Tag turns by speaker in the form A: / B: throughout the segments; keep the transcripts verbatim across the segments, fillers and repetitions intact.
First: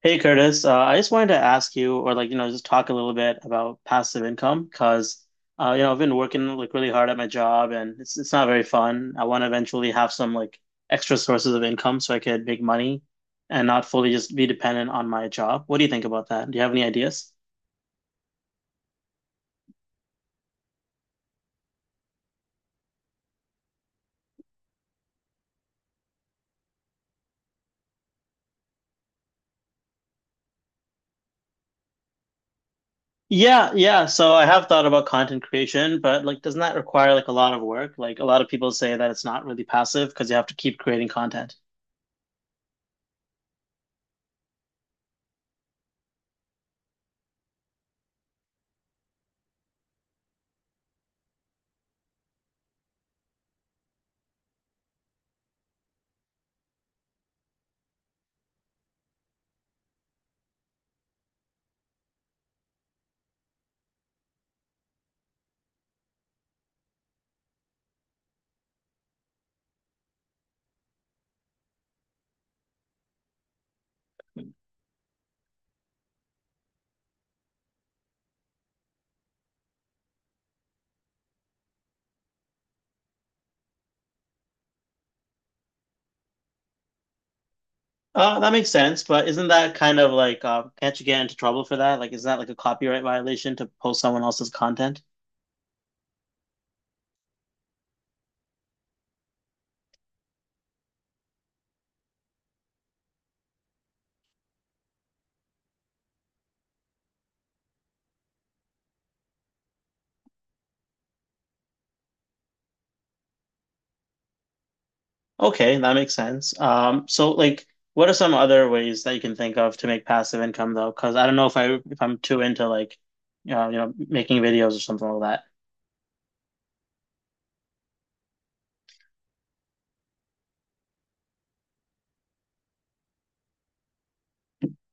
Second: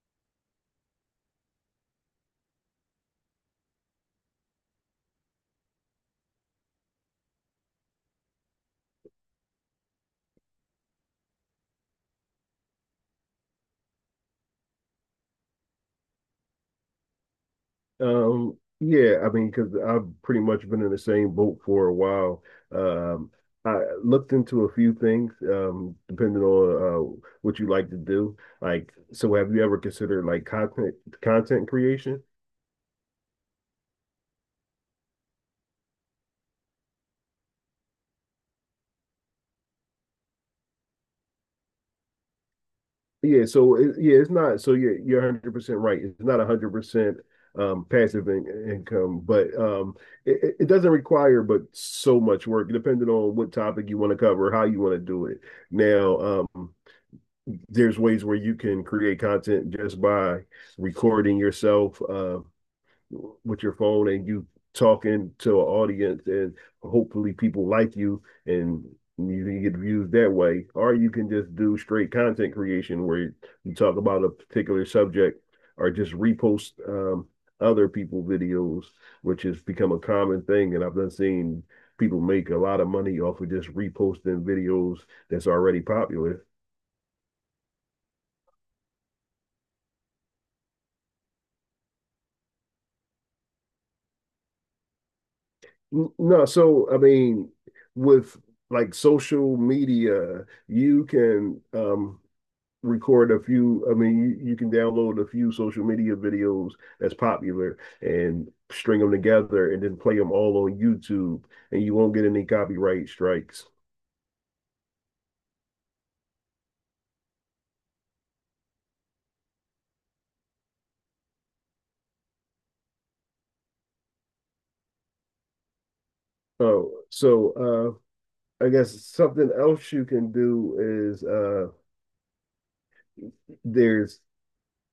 A: Hey Curtis, uh, I just wanted to ask you, or like, you know, just talk a little bit about passive income because, uh, you know, I've been working like really hard at my job and it's it's not very fun. I want to eventually have some like extra sources of income so I could make money and not fully just be dependent on my job. What do you think about that? Do you have any ideas?
B: Um, yeah, I mean, because I've pretty much been in the same boat for a while. Um, I looked into a few things, um, depending on uh, what you like to do. Like, so have you ever considered like content content creation?
A: Yeah, yeah. So I have thought about content creation, but like, doesn't that require like a lot of work? Like, a lot of people say that it's not really passive because you have to keep creating content.
B: Yeah, so it, yeah, it's not. So you're you're a hundred percent right. It's not a hundred percent um, passive in, income, but um, it, it it doesn't require but so much work, depending on what topic you want to cover, how you want to do it. Now, um, there's ways where you can create content just by recording yourself uh, with your phone and you talking to an audience and hopefully people like you and you can get views that way, or you can just do straight content creation where you talk about a particular subject or just repost um, other people videos, which has become a common thing. And I've been seeing people make a lot of money off of just reposting videos that's already popular.
A: Uh, that makes sense, but isn't that kind of like, uh, can't you get into trouble for that? Like, is that like a copyright violation to post someone else's content?
B: No, so I mean, with like social media, you can um record a few. I mean, you, you can download a few social media videos that's popular and string them together and then play them all on YouTube, and you won't get any copyright strikes.
A: Okay, that makes sense. Um, so like, what are some other ways that you can think of to make passive income though? Because I don't know if I if I'm too into like, you know, you know, making videos or something like that.
B: Oh, so uh I guess something else you can do is uh there's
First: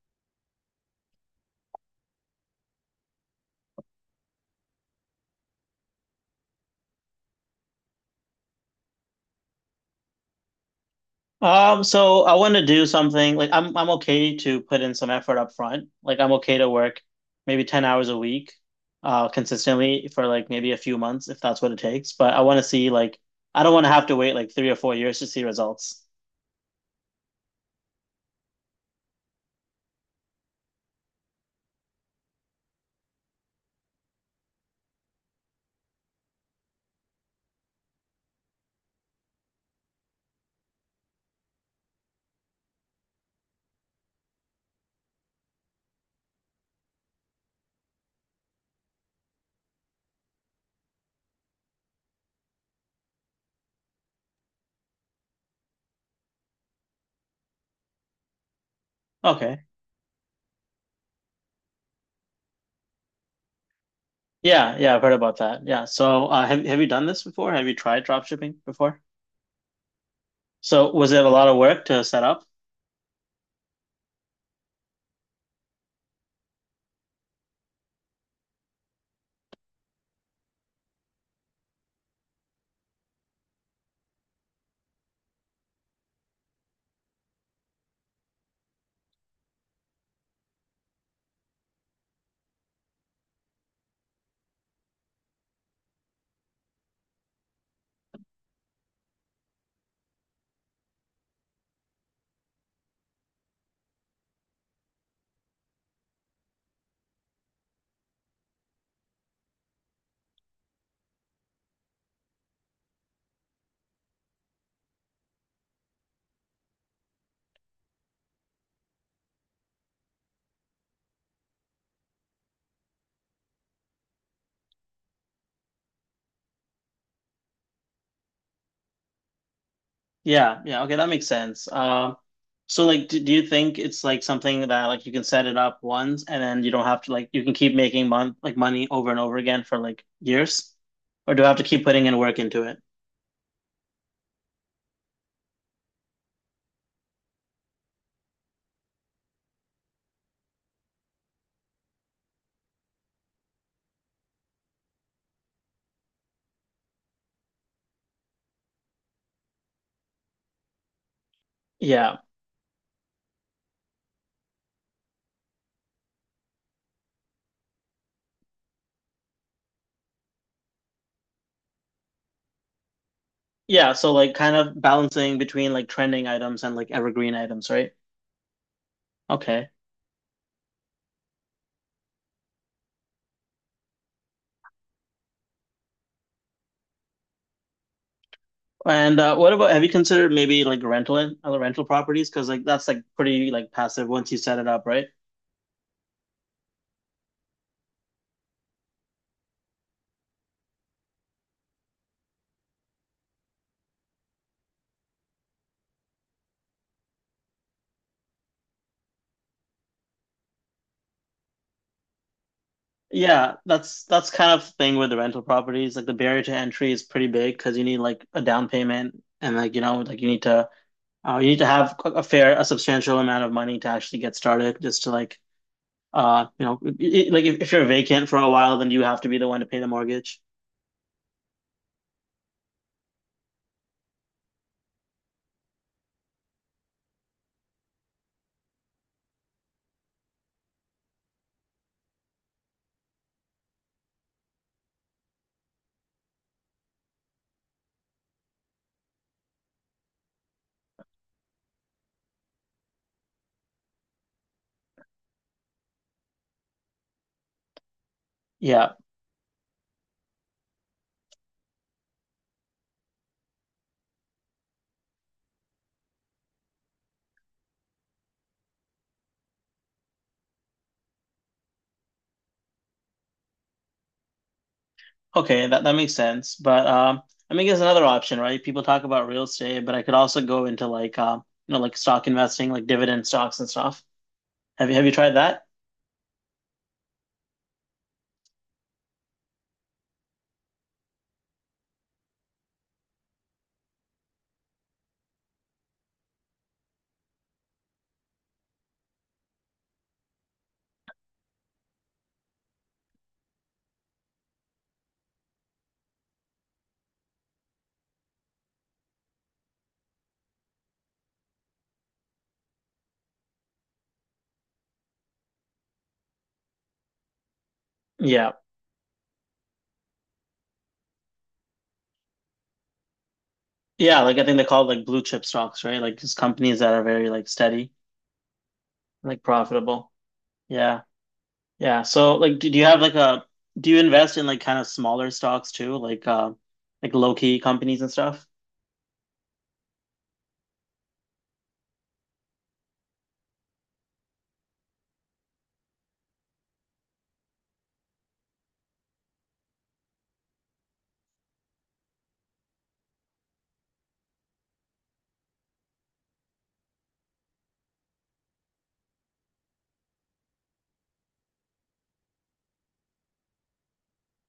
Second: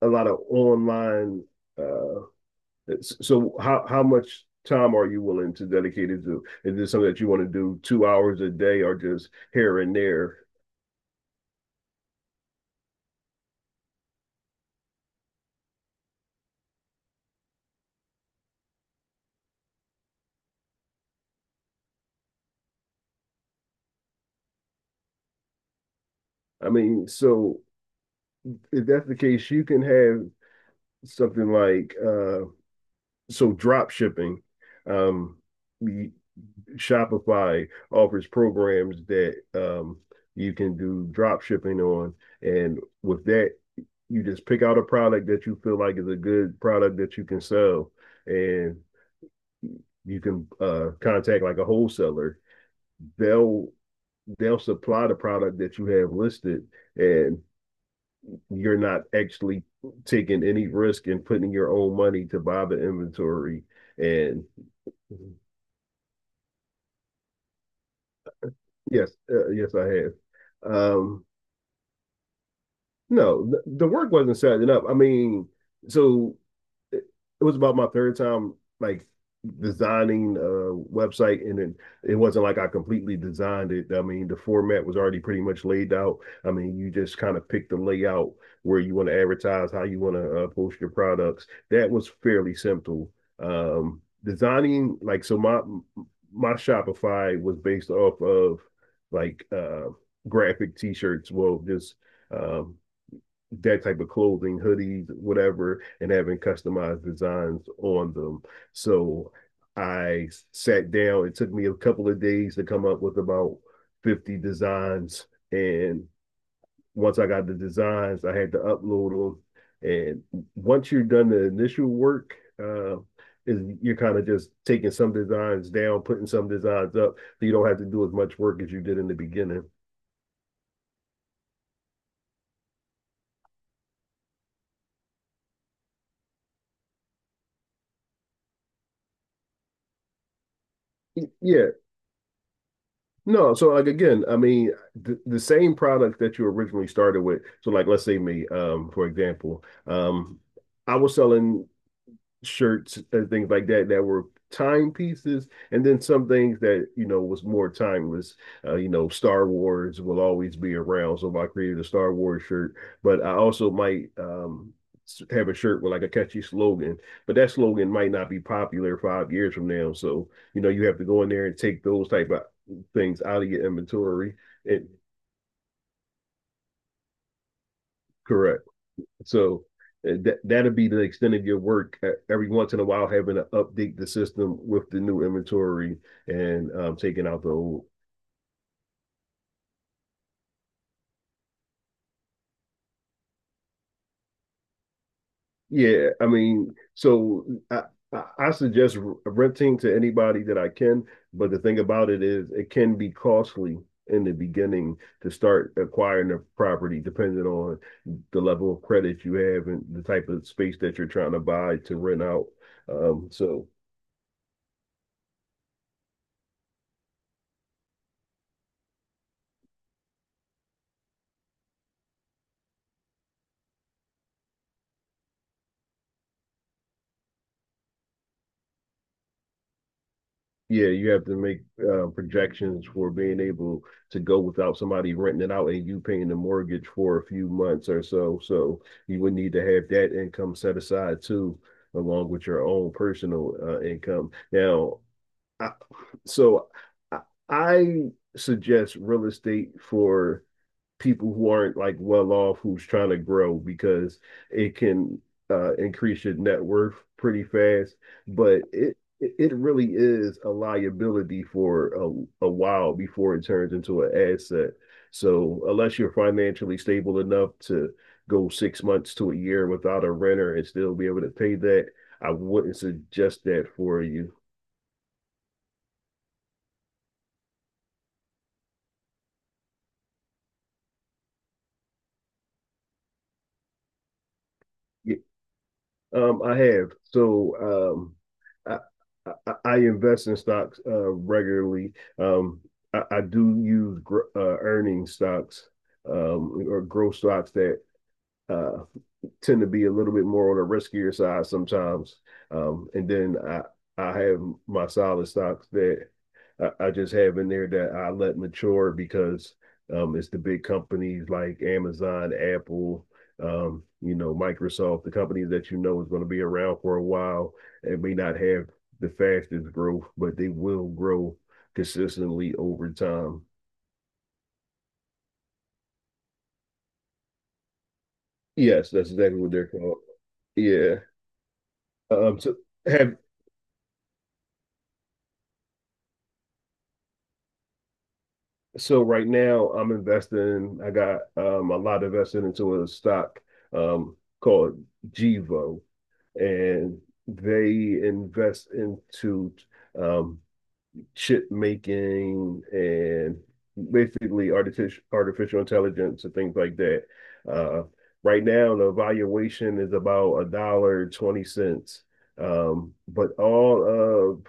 B: a lot of online uh so how how much time are you willing to dedicate it to? Is this something that you want to do two hours a day or just here and there?
A: Um, so I want to do something like I'm I'm okay to put in some effort up front. Like I'm okay to work maybe ten hours a week uh consistently for like maybe a few months if that's what it takes. But I want to see like I don't want to have to wait like three or four years to see results.
B: I mean, so if that's the case, you can have something like uh, so drop shipping. Um, Shopify offers programs that um, you can do drop shipping on, and with that, you just pick out a product that you feel like is a good product that you can sell, and you can uh, contact like a wholesaler. They'll they'll supply the product that you have listed, and you're not actually
A: Okay.
B: taking any risk and putting your own money to buy the inventory. And
A: Yeah, yeah, I've heard about that. Yeah. So uh have have you done this before? Have you tried drop shipping before?
B: yes, uh, yes, I have.
A: So was it
B: Um,
A: a lot of work to set up?
B: No, the, the work wasn't setting up. I mean, so it, it was about my third time like designing a website, and then it wasn't like I completely designed it. I mean, the format was already pretty much laid out. I mean, you just kind of pick the layout, where you want to advertise, how you want to uh, post your products. That was fairly simple. Um, designing, like, so my my Shopify was based off of like uh graphic t-shirts, well just um that type of clothing, hoodies, whatever, and having customized designs on them. So I sat down. It took me a couple of days to come up with about fifty designs. And once I got the designs, I had to upload them. And once you're done the initial work, uh, is you're kind of just taking some designs down, putting some designs up, so you don't have to do as much work as you did in the beginning.
A: Yeah, yeah, okay, that makes sense. Uh, So like do, do you think it's like something that like you can set it up once and then you don't have to like you can keep making month like money over and over again for like years? Or do I have to
B: Yeah,
A: keep putting in work into it?
B: no, so like again, I mean, the, the same product that you originally started with. So like, let's say me, um, for example, um, I was selling shirts and things like that that were timepieces, and then some things that you know was more timeless. Uh, you know, Star Wars will always be around, so I created a Star
A: Yeah.
B: Wars shirt. But I also might um, have a shirt with like a catchy slogan, but that slogan might not be popular five years from now. So you know, you have to go in there and take those type of things out of your
A: Yeah, so like
B: inventory.
A: kind of
B: And
A: balancing between like trending items and like evergreen items, right?
B: correct. So
A: Okay.
B: uh, that that'll be the extent of your work. Uh, Every once in a while, having to update the system with the new inventory and um, taking out the old.
A: And uh, what about have you considered maybe like rental in other rental properties? Because like that's like pretty like passive once you set it up, right?
B: Yeah, I mean, so I I suggest renting to anybody that I can. But the thing about it is, it can be costly in the beginning to start acquiring a property, depending on the level of credit you have and the type of space that you're trying to buy to rent out. Um,
A: Yeah,
B: so
A: that's that's kind of the thing with the rental properties. Like the barrier to entry is pretty big because you need like a down payment and like you know like you need to uh, you need to have a fair a substantial amount of money to actually get started just to like uh you know i- i- like if, if you're vacant for a while then you have to be the one to pay the mortgage.
B: yeah, you have to make uh, projections for being able to go without somebody renting it out and you paying the mortgage for a few months or so. So you would need to have that income set aside too, along with your own personal uh, income. Now, I, so I, I suggest real estate for people who aren't like well off, who's trying to grow, because it can uh, increase your net worth pretty fast. But
A: Yeah.
B: it it really is a liability for a, a while before it turns into an asset. So unless you're financially stable enough to go six months to a year without a renter and still be able to pay that, I wouldn't suggest that for you.
A: Okay, that that makes sense. But um I mean, there's another option, right? People talk about real estate, but I could also go into like um you know like stock investing, like dividend stocks and stuff. Have you have you tried that?
B: Um, I have. So um, I, I, I invest in stocks uh, regularly. Um, I, I do use gr- uh, earning stocks, um, or growth stocks, that uh, tend to be a little bit more on the riskier side sometimes. Um, and then I I have my solid stocks that I, I just have in there that I let mature, because um, it's the big companies like Amazon, Apple, um, you know, Microsoft, the companies that you know is going to be around for a while and may not
A: Yeah.
B: have the fastest growth, but they will grow consistently over time.
A: Yeah, like I think they call it like blue chip stocks, right? Like just companies that are very like steady,
B: Yes, that's exactly
A: like
B: what they're called.
A: profitable.
B: Yeah.
A: Yeah. Yeah. So
B: Um, so
A: like do, do you have like
B: have
A: a do you invest in like kind of smaller stocks too? Like uh like low key companies and stuff?
B: So right now I'm investing. I got um a lot invested into a stock um called Gevo, and they invest into um chip making and basically artificial artificial intelligence and things like that. Uh, right now the valuation is about a dollar twenty cents. Um, but all of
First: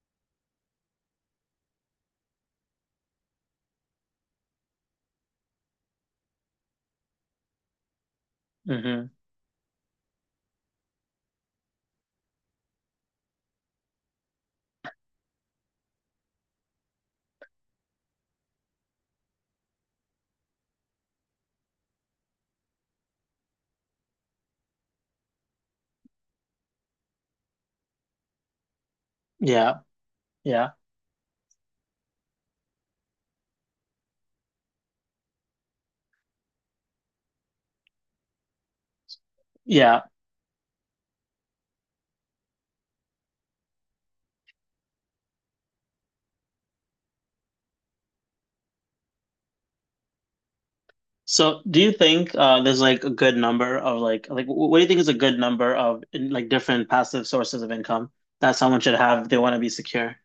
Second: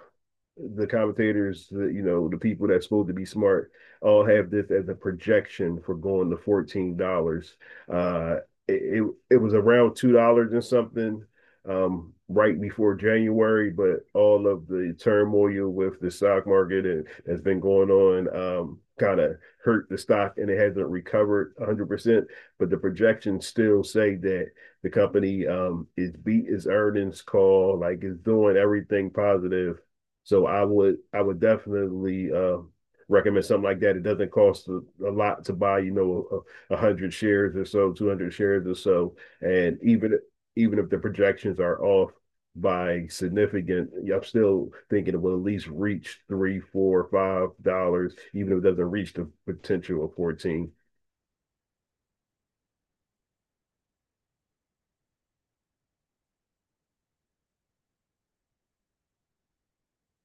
B: the commentators, the, you know, the people that's supposed to be smart, all have this as a projection for going to fourteen dollars. Uh, it, it
A: hmm
B: it was around two dollars and something, um, right before January, but all of the turmoil with the stock market and has been going on um, kind of hurt the stock, and it hasn't recovered a hundred percent. But the projections still say that the company um, is beat its earnings call, like it's doing everything
A: Yeah.
B: positive. So I
A: Yeah.
B: would I would definitely uh, recommend something like that. It doesn't cost a, a lot to buy, you know, a, a hundred shares or so, two hundred shares or so, and
A: Yeah.
B: even even if the projections are off by significant, I'm still thinking it will at least reach three, four, five dollars, even if it doesn't reach the potential of fourteen.
A: So do you think uh there's like a good number of like like wh- what do you think is a good number of in, like different passive sources of income that someone should have if they want to be secure?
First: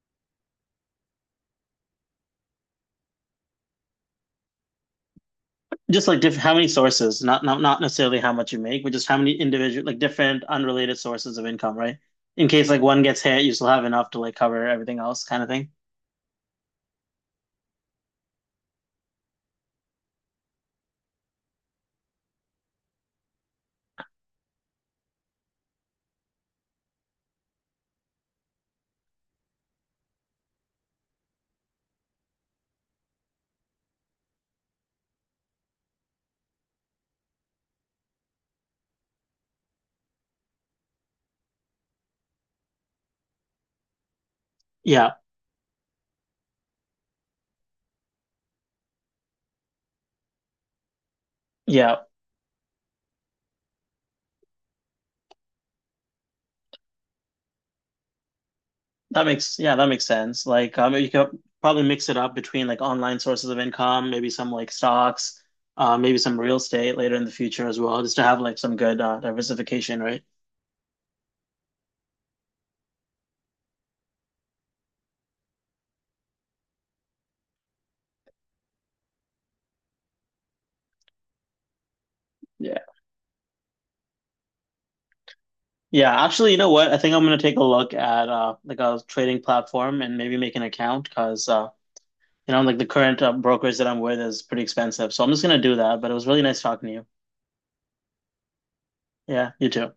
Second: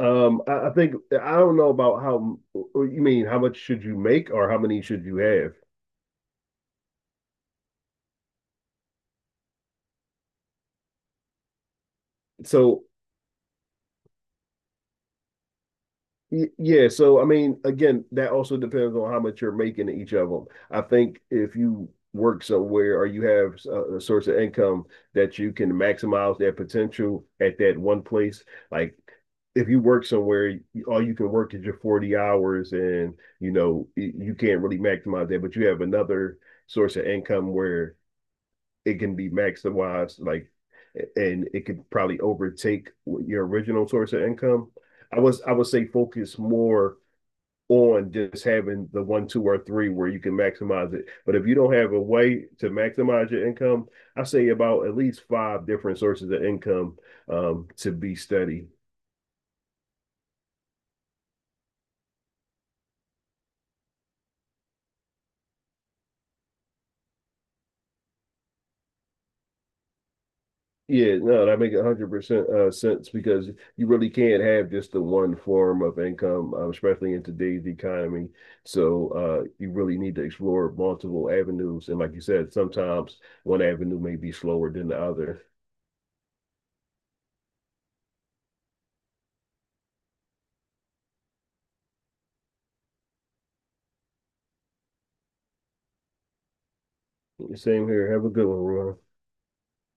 B: Um, I, I think I don't know about how you mean. How much should you make, or how many should you have?
A: Just like diff how many sources, not not not necessarily how much you make, but just how many individual like different unrelated sources of income, right? In case like
B: So
A: one gets hit, you still have enough to like cover everything else kind of thing.
B: Yeah, so I mean, again, that also depends on how much you're making in each of them. I think if you work somewhere, or you have a, a source of income that you can maximize that potential at that one place, like if you work somewhere, you- all you can work is your forty hours, and you know y- you can't really maximize that, but you have another source of income where it can be maximized, like, and it could probably overtake your original source of income.
A: Yeah.
B: I was I would say focus more on just having the one, two, or three where you can maximize it. But if you don't have
A: Yeah.
B: a way to maximize your income, I say about at least five different sources of income, um, to be studied.
A: That makes yeah, that makes sense. Like um you could probably mix it up between like online sources of income, maybe some like stocks, uh maybe some real estate later in the future as well, just to have like some good uh, diversification, right?
B: Yeah, no, that makes a hundred percent uh sense, because you really can't have just the one form of income, um, especially in today's economy. So uh you really need to explore multiple avenues. And like you said,
A: Yeah.
B: sometimes one avenue may be slower than the other.
A: Yeah, actually, you know what? I think I'm gonna take a look at uh like a trading platform and maybe make an account because uh you know, like the current uh, brokers that I'm with is pretty expensive. So I'm just gonna do that. But it was really nice talking to you.
B: Same here. Have a good one, Ron.
A: Yeah, you too.